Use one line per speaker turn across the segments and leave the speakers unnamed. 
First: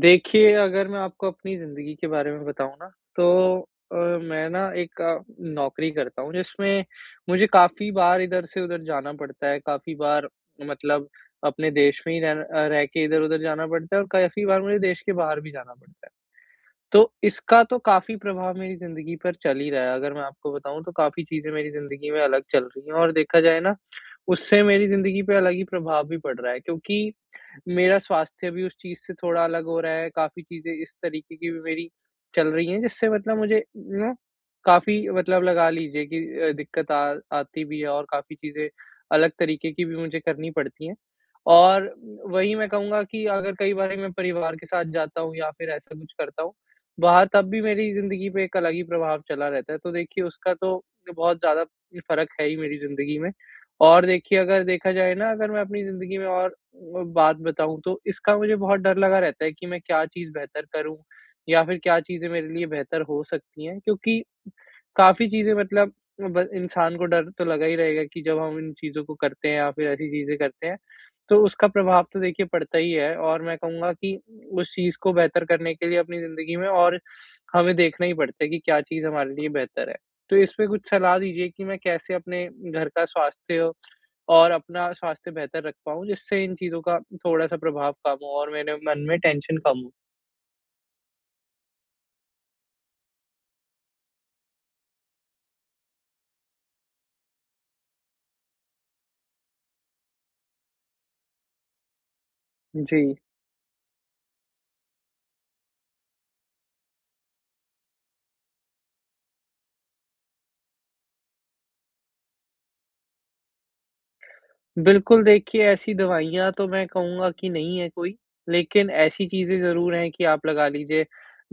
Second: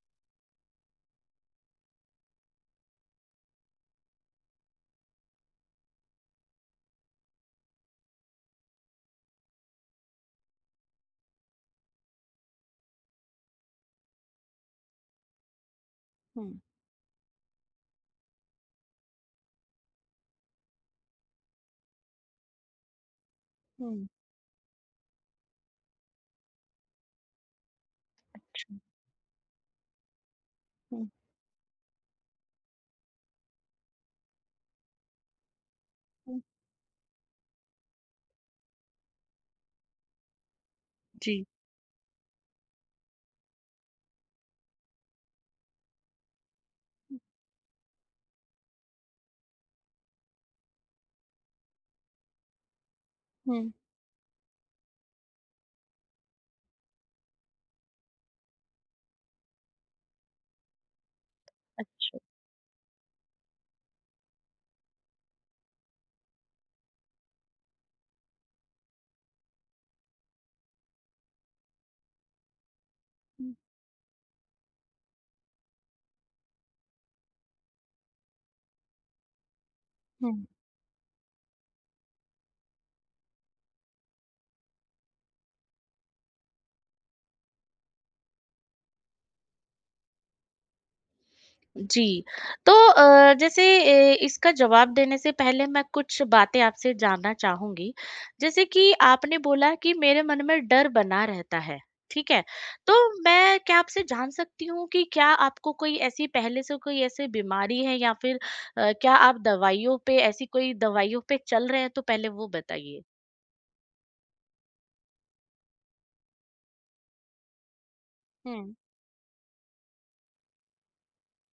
देखिए, अगर मैं आपको अपनी ज़िंदगी के बारे में बताऊँ ना, तो अ, मैं ना एक नौकरी करता हूँ, जिसमें मुझे काफ़ी बार इधर से उधर जाना पड़ता है, काफ़ी बार मतलब अपने देश में ही रह के इधर-उधर जाना पड़ता है और काफ़ी बार मुझे देश के बाहर भी जाना पड़ता है।
हुँ,
तो इसका तो काफ़ी प्रभाव मेरी ज़िंदगी पर चल ही रहा है, अगर मैं आपको बताऊँ तो काफ़ी चीज़ें मेरी ज़िंदगी में अलग चल रही हैं और देखा जाए ना,
हुँ,
उससे मेरी ज़िंदगी पे अलग ही प्रभाव भी पड़ रहा है, क्योंकि मेरा स्वास्थ्य भी उस चीज़ से थोड़ा अलग हो रहा है, काफ़ी चीज़ें इस
हुँ,
तरीके की भी मेरी चल रही हैं, जिससे मतलब मुझे ना काफ़ी मतलब लगा लीजिए कि
हुँ।
दिक्कत आ आती भी है और काफ़ी चीज़ें अलग तरीके की भी मुझे करनी पड़ती हैं।
जी।
और वही मैं कहूँगा कि अगर कई बारी मैं परिवार के साथ जाता हूँ या फिर ऐसा कुछ करता हूँ, वहाँ तब भी मेरी ज़िंदगी पे एक अलग ही प्रभाव चला रहता है, तो देखिए उसका तो बहुत ज़्यादा फ़र्क है ही मेरी ज़िंदगी में।
हुँ,
और देखिए, अगर देखा जाए ना, अगर मैं अपनी ज़िंदगी में और बात बताऊँ, तो इसका मुझे बहुत डर लगा रहता है कि मैं क्या चीज़ बेहतर करूँ या फिर क्या
अच्छा।
चीज़ें मेरे लिए बेहतर हो सकती हैं, क्योंकि काफ़ी चीज़ें मतलब ब इंसान को डर तो लगा ही रहेगा कि जब हम इन चीज़ों को करते हैं या फिर ऐसी चीज़ें करते हैं, तो उसका प्रभाव तो देखिए पड़ता ही है, और मैं कहूँगा कि उस चीज़ को बेहतर करने के लिए अपनी ज़िंदगी में और हमें देखना ही पड़ता है कि क्या चीज़ हमारे लिए बेहतर है। तो
हुँ।
इस पे कुछ सलाह दीजिए कि मैं कैसे अपने घर का स्वास्थ्य और अपना स्वास्थ्य बेहतर रख पाऊँ, जिससे इन चीज़ों का थोड़ा-सा प्रभाव कम हो और मेरे मन में टेंशन कम हो?
जी, तो जैसे इसका जवाब देने से पहले मैं कुछ बातें आपसे जानना चाहूँगी। जैसे कि आपने बोला कि मेरे मन में डर बना रहता है, ठीक है? तो
जी।
मैं क्या आपसे जान सकती हूँ कि क्या आपको कोई ऐसी पहले से कोई ऐसी बीमारी है या फिर क्या आप दवाइयों पे ऐसी कोई दवाइयों पे चल रहे हैं? तो पहले वो बताइए।
बिल्कुल, देखिए ऐसी दवाइयाँ तो मैं कहूँगा कि नहीं है कोई,
हुँ।
लेकिन ऐसी चीज़ें ज़रूर हैं कि आप लगा लीजिए,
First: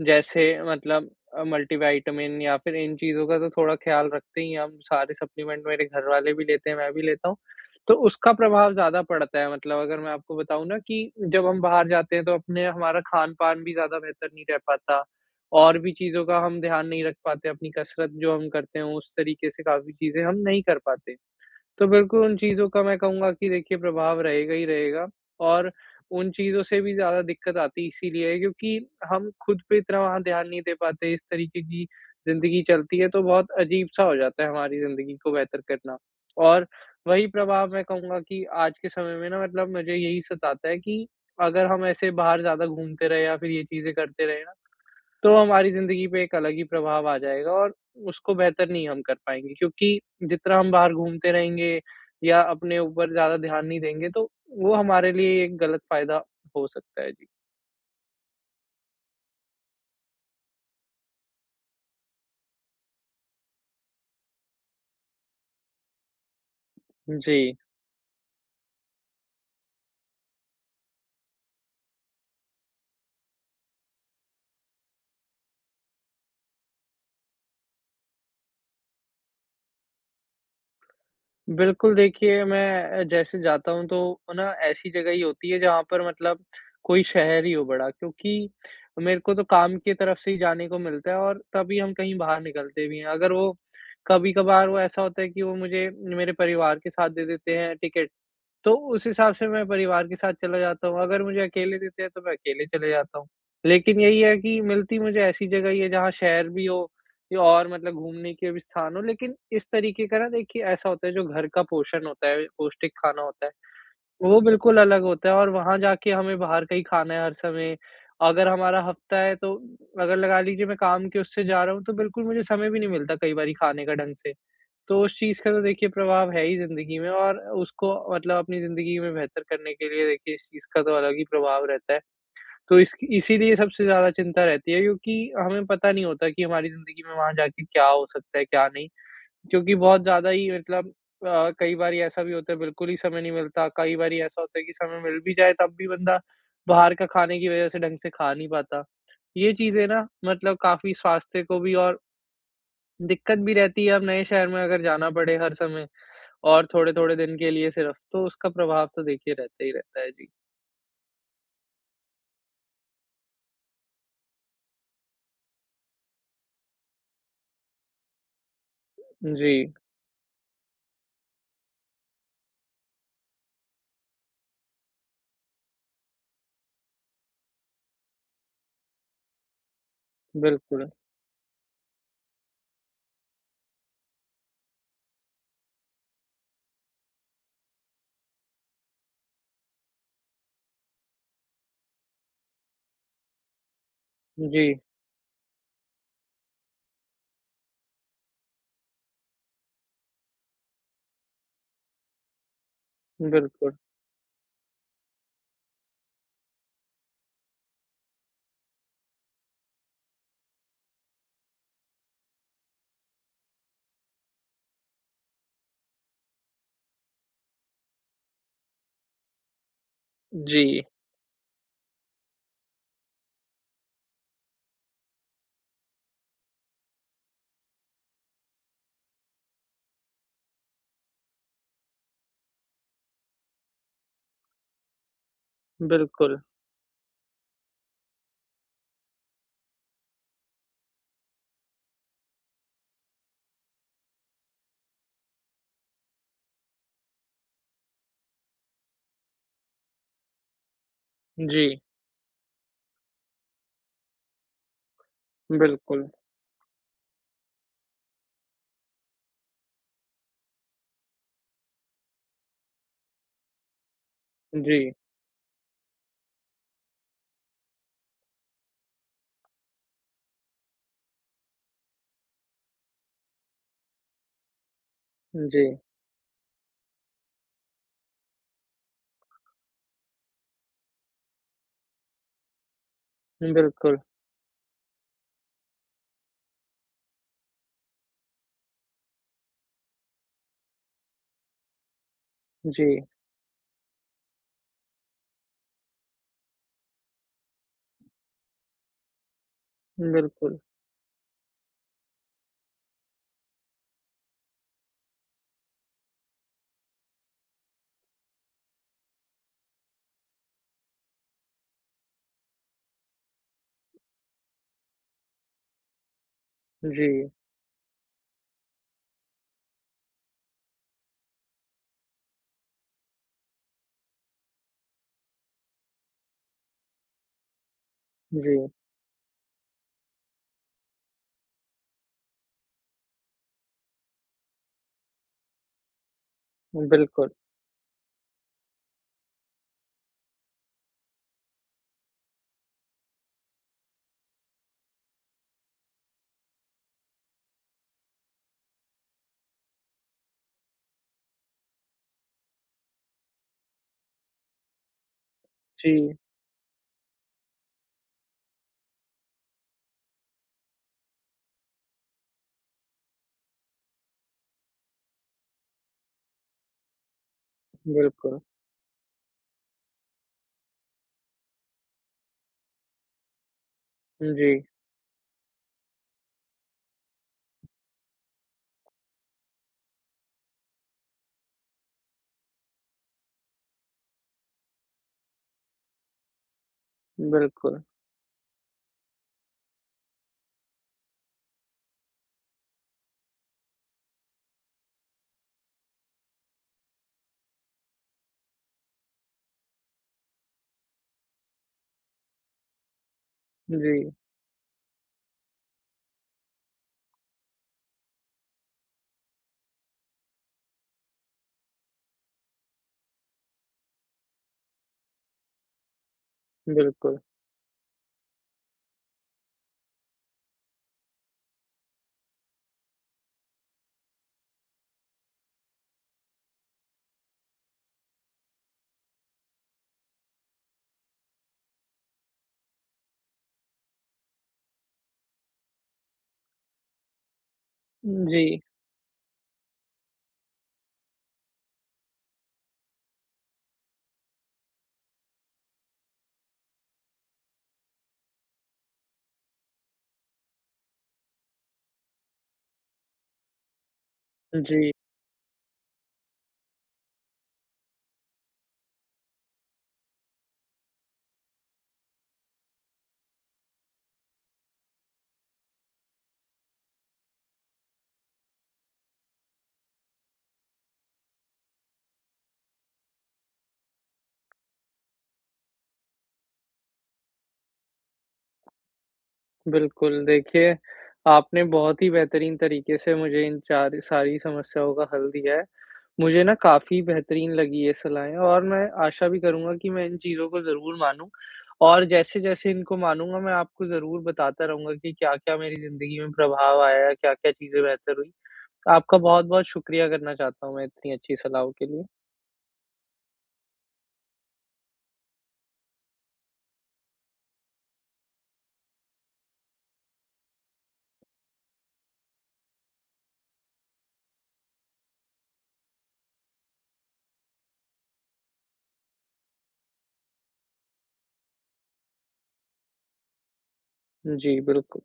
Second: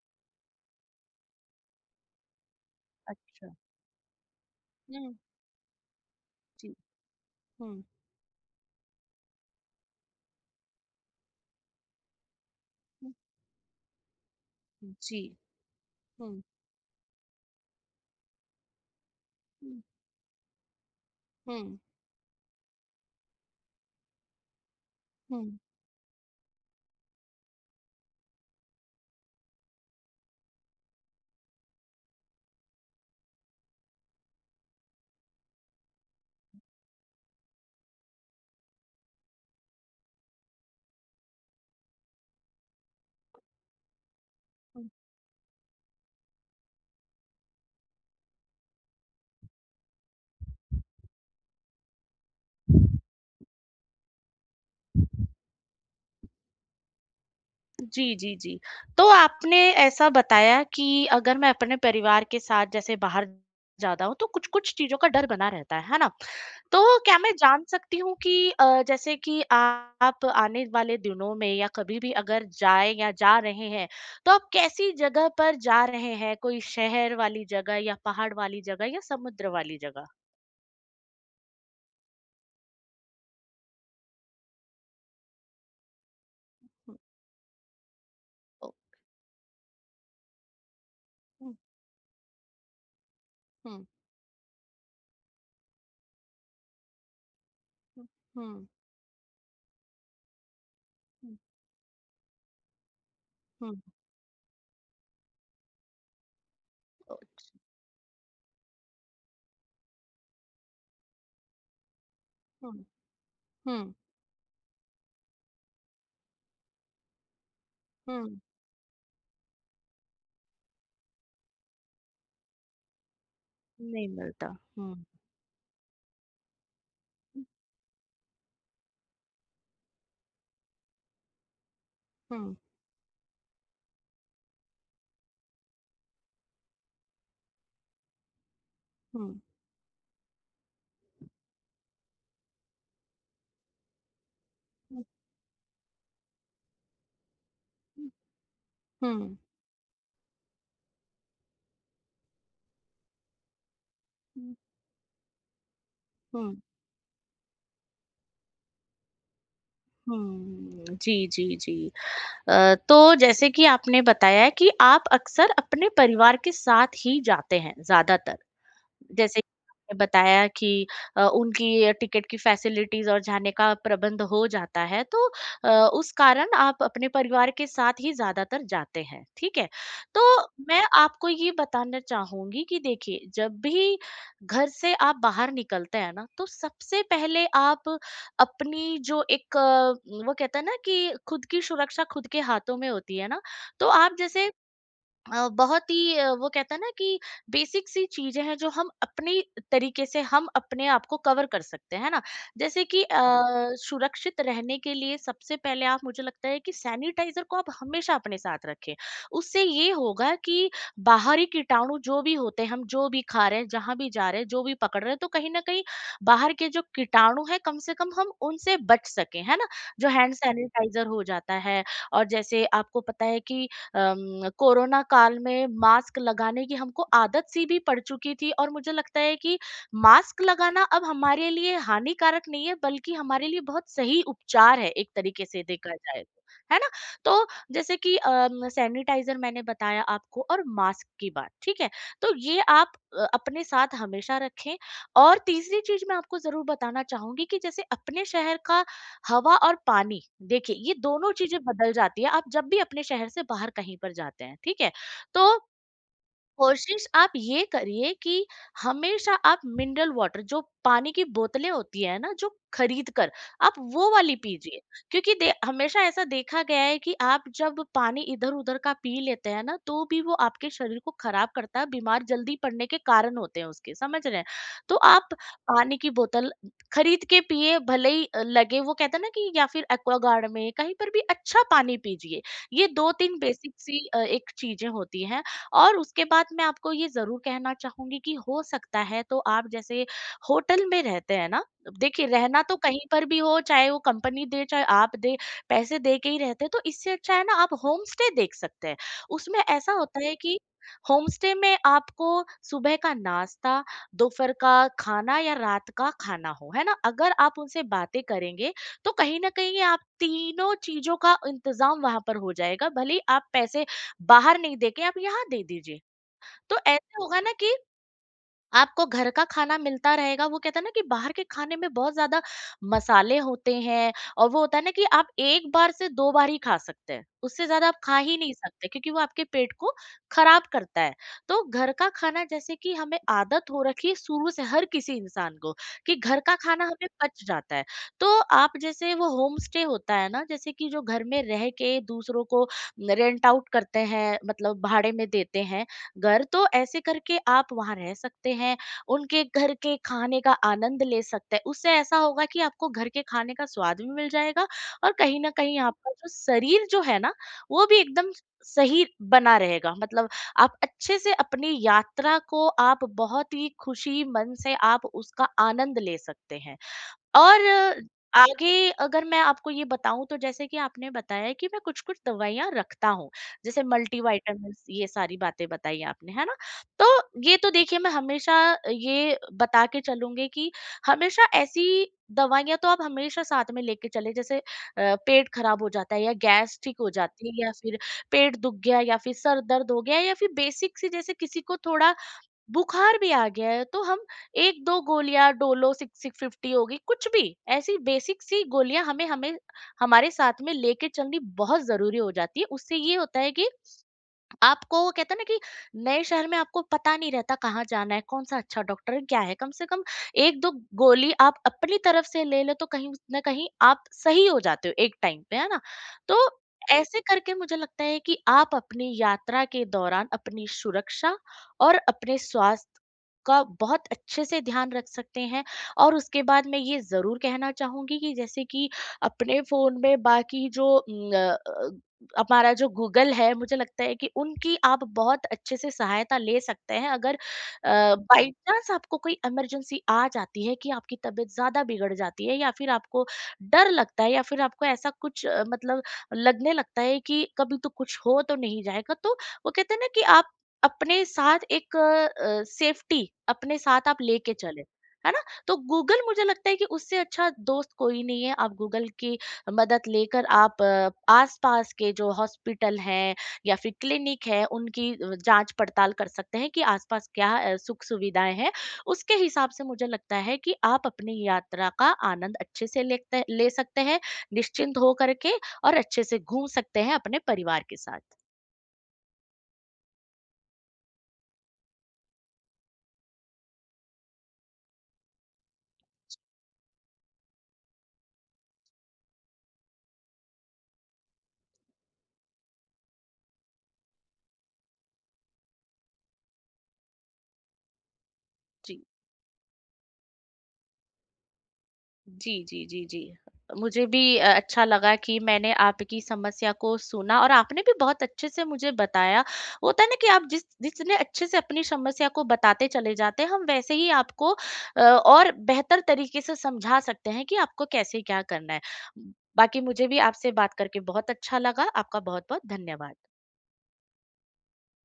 जैसे मतलब मल्टीविटामिन या फिर इन चीज़ों का तो
अच्छा।
थोड़ा ख़्याल रखते ही हैं हम। सारे
हुँ,
सप्लीमेंट मेरे घरवाले भी लेते
जी।
हैं, मैं भी लेता हूँ।
हुँ,
तो उसका प्रभाव ज़्यादा पड़ता है, मतलब अगर मैं आपको बताऊँ ना कि जब हम बाहर जाते हैं, तो अपने हमारा
हुँ।
खान-पान भी ज़्यादा बेहतर नहीं रह पाता,
जी।
और भी चीज़ों का
हुँ।
हम ध्यान नहीं रख पाते, अपनी कसरत जो हम करते हैं उस तरीके से
हुँ,
काफ़ी चीज़ें हम नहीं कर पाते।
हुँ,
तो बिल्कुल उन चीज़ों का मैं कहूँगा कि देखिए प्रभाव रहेगा ही रहेगा,
हुँ,
और उन चीज़ों से भी ज़्यादा दिक्कत आती इसीलिए है, क्योंकि हम खुद पे इतना वहाँ ध्यान नहीं दे पाते। इस तरीके की ज़िंदगी चलती है, तो बहुत अजीब-सा हो जाता है हमारी ज़िंदगी को बेहतर करना। और वही प्रभाव मैं कहूँगा कि आज के समय में ना, मतलब मुझे यही सताता है कि अगर हम ऐसे बाहर ज़्यादा घूमते रहे या फिर ये चीज़ें करते रहे ना,
हुँ।
तो हमारी ज़िंदगी पे एक अलग ही प्रभाव आ जाएगा, और उसको बेहतर नहीं हम कर पाएँगे, क्योंकि जितना हम बाहर घूमते रहेंगे या अपने ऊपर ज़्यादा ध्यान नहीं देंगे, तो वो हमारे लिए एक गलत फ़ायदा हो सकता है। जी।
जी, जी, जी। तो आपने ऐसा बताया कि अगर मैं अपने परिवार के साथ जैसे बाहर ज़्यादा हूँ, तो कुछ-कुछ चीज़ों का डर बना रहता है ना? तो क्या मैं
जी,
जान सकती हूँ कि जैसे कि आप आने वाले दिनों में या कभी भी अगर जाएँ या जा रहे हैं, तो आप कैसी जगह पर जा रहे हैं? कोई शहर वाली जगह या पहाड़ वाली जगह या समुद्र वाली जगह?
बिल्कुल। देखिए मैं, जैसे जाता हूँ, तो ना ऐसी जगह ही होती है जहाँ पर मतलब
हुँ,
कोई शहर ही हो बड़ा, क्योंकि
ओ
मेरे को तो काम की तरफ से ही जाने को मिलता है, और
हुँ,
तभी हम कहीं बाहर निकलते भी हैं। अगर वो,
हुँ,
कभी-कभार वो ऐसा होता है कि वो मुझे मेरे परिवार के साथ दे देते हैं
हुँ,
टिकट,
हुँ,
तो उस हिसाब से मैं परिवार के साथ चला जाता हूँ, अगर
हुँ,
मुझे अकेले देते हैं तो मैं अकेले चले जाता हूँ।
हुँ,
लेकिन यही है कि मिलती मुझे ऐसी जगह ही है जहाँ शहर भी हो
ओ
या और मतलब घूमने के भी स्थान हो, लेकिन इस तरीके का ना, देखिए ऐसा होता है जो घर का पोषण होता है,
हुँ,
पौष्टिक खाना होता है,
हुँ,
वो बिल्कुल अलग होता है, और वहाँ जाके हमें बाहर का ही खाना है हर समय।
हुँ।
अगर हमारा हफ़्ता है, तो अगर लगा लीजिए मैं काम के उससे जा रहा हूँ, तो बिल्कुल मुझे समय भी नहीं मिलता कई बारी खाने का
नहीं
ढंग से।
मिलता। हुँ,
तो उस चीज़ का तो देखिए प्रभाव है ही ज़िंदगी में, और उसको मतलब अपनी ज़िंदगी में बेहतर करने के लिए देखिए इस चीज़ का तो अलग ही प्रभाव रहता है।
हुँ,
तो इसकी इसीलिए सबसे ज़्यादा चिंता रहती है, क्योंकि हमें पता नहीं होता कि हमारी ज़िंदगी में वहाँ जाके क्या हो सकता है, क्या नहीं।
हुँ,
क्योंकि बहुत ज़्यादा ही मतलब, कई बारी ऐसा भी होता है बिल्कुल ही समय नहीं मिलता, कई बारी ऐसा होता है कि समय
हुँ,
मिल भी जाए तब भी बंदा बाहर का खाने की वज़ह से ढंग से खा नहीं पाता।
हुँ,
ये चीज़ें ना मतलब काफ़ी स्वास्थ्य को भी, और दिक्कत भी रहती है अब नए शहर
हुँ,
में अगर जाना पड़े हर समय
हुँ,
और थोड़े-थोड़े दिन के लिए सिर्फ़, तो उसका प्रभाव तो देखिए रहता ही रहता है। जी।
हुँ, जी, जी, जी। तो जैसे कि आपने बताया है कि आप अक्सर अपने परिवार के साथ ही जाते हैं ज़्यादातर। जैसे
जी,
आपने बताया कि उनकी टिकट की फैसिलिटीज और जाने का प्रबंध हो जाता है, तो अ, उस कारण आप अपने परिवार के साथ ही ज्यादातर जाते हैं, ठीक है? तो मैं
बिल्कुल।
आपको ये बताना चाहूंगी कि देखिए, जब भी घर से आप बाहर निकलते हैं ना, तो सबसे पहले आप अपनी जो एक वो कहते हैं ना कि खुद की सुरक्षा खुद के हाथों में होती है ना, तो आप जैसे
जी,
बहुत ही वो कहता है ना कि बेसिक सी चीजें हैं जो हम अपने तरीके से हम अपने आप को कवर कर सकते हैं, है ना? जैसे कि
बिल्कुल।
सुरक्षित रहने के लिए सबसे पहले आप, मुझे लगता है कि, सैनिटाइजर को आप हमेशा अपने साथ रखें। उससे ये होगा कि बाहरी कीटाणु जो भी होते हैं, हम जो भी खा रहे हैं, जहां भी जा रहे हैं, जो भी पकड़ रहे हैं, तो कहीं ना कहीं बाहर के जो कीटाणु है कम से कम हम उनसे बच सके, है ना? जो हैंड
जी,
सैनिटाइजर हो जाता है। और जैसे आपको पता है कि कोरोना काल में मास्क लगाने की हमको आदत सी भी पड़ चुकी थी, और मुझे लगता है कि मास्क लगाना अब हमारे लिए हानिकारक नहीं है, बल्कि हमारे लिए बहुत सही उपचार है, एक तरीके से देखा जाए
बिल्कुल।
तो, है ना? तो जैसे कि सैनिटाइजर मैंने बताया आपको और मास्क की बात, ठीक है? तो ये आप अपने साथ हमेशा रखें। और तीसरी चीज मैं आपको जरूर बताना चाहूंगी कि जैसे अपने शहर का हवा और पानी, देखिए ये दोनों चीजें
जी,
बदल जाती है आप जब भी अपने शहर से बाहर कहीं पर जाते हैं, ठीक है? तो
बिल्कुल।
कोशिश आप ये करिए कि हमेशा आप मिनरल वाटर, जो पानी की बोतलें होती है ना जो, खरीद कर आप वो वाली पीजिए।
जी,
क्योंकि हमेशा ऐसा देखा गया है कि आप जब पानी इधर उधर का पी लेते हैं ना, तो भी वो आपके शरीर को खराब करता है, बीमार जल्दी पड़ने के कारण होते हैं उसके, समझ रहे हैं? तो आप
जी,
पानी की बोतल खरीद के पिए, भले ही लगे, वो कहते हैं ना कि, या फिर एक्वागार्ड में, कहीं पर भी अच्छा पानी पीजिए। ये दो तीन बेसिक
बिल्कुल।
सी एक चीजें होती हैं। और उसके बाद मैं आपको ये ज़रूर कहना चाहूँगी कि हो सकता है तो आप जैसे होटल में रहते हैं ना, देखिए रहना तो
जी,
कहीं पर भी हो, चाहे वो कंपनी दे, चाहे आप दें, पैसे दे के ही रहते हैं, तो इससे अच्छा है ना आप होम स्टे देख सकते हैं। उसमें ऐसा होता है
बिल्कुल।
कि होम स्टे में आपको सुबह का नाश्ता, दोपहर का खाना या रात का खाना हो, है ना? अगर आप उनसे बातें करेंगे, तो कहीं न कहीं आप तीनों चीज़ों का इंतज़ाम वहाँ पर हो जाएगा। भले ही आप पैसे बाहर नहीं देके आप यहाँ दे दीजिए। तो ऐसे
जी,
होगा ना कि आपको घर का खाना मिलता रहेगा। वो कहते हैं ना कि बाहर के खाने में बहुत ज़्यादा मसाले होते हैं, और वो होता है ना कि आप 1 बार से 2 बार ही खा सकते हैं, उससे ज़्यादा आप खा ही नहीं
जी,
सकते क्योंकि वो आपके पेट को खराब करता है। तो घर का खाना, जैसे कि हमें आदत हो रखी है शुरू से हर किसी इंसान को कि घर का खाना हमें
बिल्कुल।
पच जाता है। तो आप जैसे, वो होम स्टे होता है ना, जैसे कि जो घर में रह के दूसरों को रेंट आउट करते हैं, मतलब भाड़े में देते हैं घर, तो ऐसे करके आप वहाँ रह सकते हैं, उनके घर के खाने का आनंद ले सकते हैं। उससे ऐसा होगा कि आपको घर के खाने का स्वाद भी मिल जाएगा, और कहीं न कहीं आपका
जी,
जो शरीर जो है ना, वो भी एकदम सही बना रहेगा। मतलब आप अच्छे से अपनी यात्रा को, आप बहुत ही खुशी मन से आप उसका आनंद ले सकते हैं। और
बिल्कुल।
आगे अगर मैं आपको ये बताऊँ तो, जैसे कि आपने बताया कि मैं कुछ-कुछ दवाइयाँ रखता हूँ, जैसे
जी,
मल्टीविटामिन्स, ये सारी बातें बताई आपने, है ना? तो ये तो देखिए, मैं हमेशा ये बता के चलूँगी कि हमेशा ऐसी दवाइयाँ तो आप हमेशा साथ में लेके चलें, जैसे पेट खराब हो जाता है या गैस ठीक हो जाती है, या
बिल्कुल।
फिर पेट दुख गया, या फिर सर दर्द हो गया, या फिर बेसिक सी, जैसे किसी को थोड़ा बुखार भी आ गया है, तो हम 1-2 गोलियाँ डोलो 6-650 हो गई, कुछ भी ऐसी बेसिक सी गोलियाँ हमें हमें हमारे साथ में लेके चलनी बहुत ज़रूरी हो जाती है। उससे ये होता है कि
जी,
आपको, वो कहते हैं ना कि नए शहर में आपको पता नहीं रहता कहाँ जाना है, कौन-सा अच्छा डॉक्टर है, क्या है? कम से कम 1-2 गोली आप अपनी तरफ से ले लो, तो कहीं न कहीं आप सही हो जाते हो एक टाइम पे, है ना? तो
बिल्कुल।
ऐसे करके मुझे लगता है कि आप अपनी यात्रा के दौरान अपनी सुरक्षा और अपने स्वास्थ्य का बहुत अच्छे से ध्यान रख सकते हैं। और उसके बाद मैं ये ज़रूर कहना चाहूँगी कि जैसे कि अपने फ़ोन में बाकी जो अ, हमारा जो गूगल है, मुझे लगता है कि उनकी आप बहुत अच्छे से सहायता ले सकते हैं। अगर बाई
जी,
चांस आपको कोई इमरजेंसी आ जाती है कि आपकी तबीयत ज्यादा बिगड़ जाती है, या फिर आपको डर लगता है, या फिर आपको ऐसा कुछ मतलब लगने लगता है कि कभी तो कुछ हो तो नहीं जाएगा, तो वो कहते हैं ना कि आप अपने साथ एक सेफ्टी अपने साथ आप लेके चले,
जी,
है ना? तो गूगल, मुझे लगता है कि उससे अच्छा दोस्त कोई नहीं है। आप गूगल की मदद लेकर आप आसपास के जो हॉस्पिटल हैं या फिर क्लिनिक है, उनकी जांच पड़ताल कर सकते हैं कि आसपास क्या सुख सुविधाएं हैं। उसके हिसाब से मुझे लगता है कि आप अपनी यात्रा का आनंद अच्छे से लेते ले सकते हैं, निश्चिंत हो करके, और अच्छे से घूम सकते हैं अपने परिवार के साथ।
बिल्कुल। देखिए, आपने बहुत ही बेहतरीन तरीके से मुझे इन चार सारी समस्याओं का हल दिया है। मुझे ना काफ़ी बेहतरीन लगी ये सलाहें, और मैं आशा भी करूँगा कि मैं इन चीज़ों को ज़रूर मानूँ, और जैसे-जैसे इनको मानूँगा, मैं आपको ज़रूर बताता रहूँगा कि क्या-क्या मेरी ज़िंदगी में प्रभाव आया, क्या-क्या चीज़ें बेहतर हुई।
जी,
आपका बहुत-बहुत शुक्रिया करना चाहता हूँ मैं इतनी अच्छी सलाह के लिए।
जी, जी, जी, जी। मुझे भी अच्छा लगा कि मैंने आपकी समस्या को सुना और आपने भी बहुत अच्छे से मुझे बताया। होता है ना कि आप जिस जितने अच्छे से अपनी समस्या को बताते चले जाते हैं, हम वैसे ही आपको और बेहतर तरीके से समझा सकते हैं कि आपको कैसे क्या करना है। बाकी मुझे भी आपसे बात करके बहुत अच्छा लगा। आपका बहुत-बहुत धन्यवाद।
जी, बिल्कुल।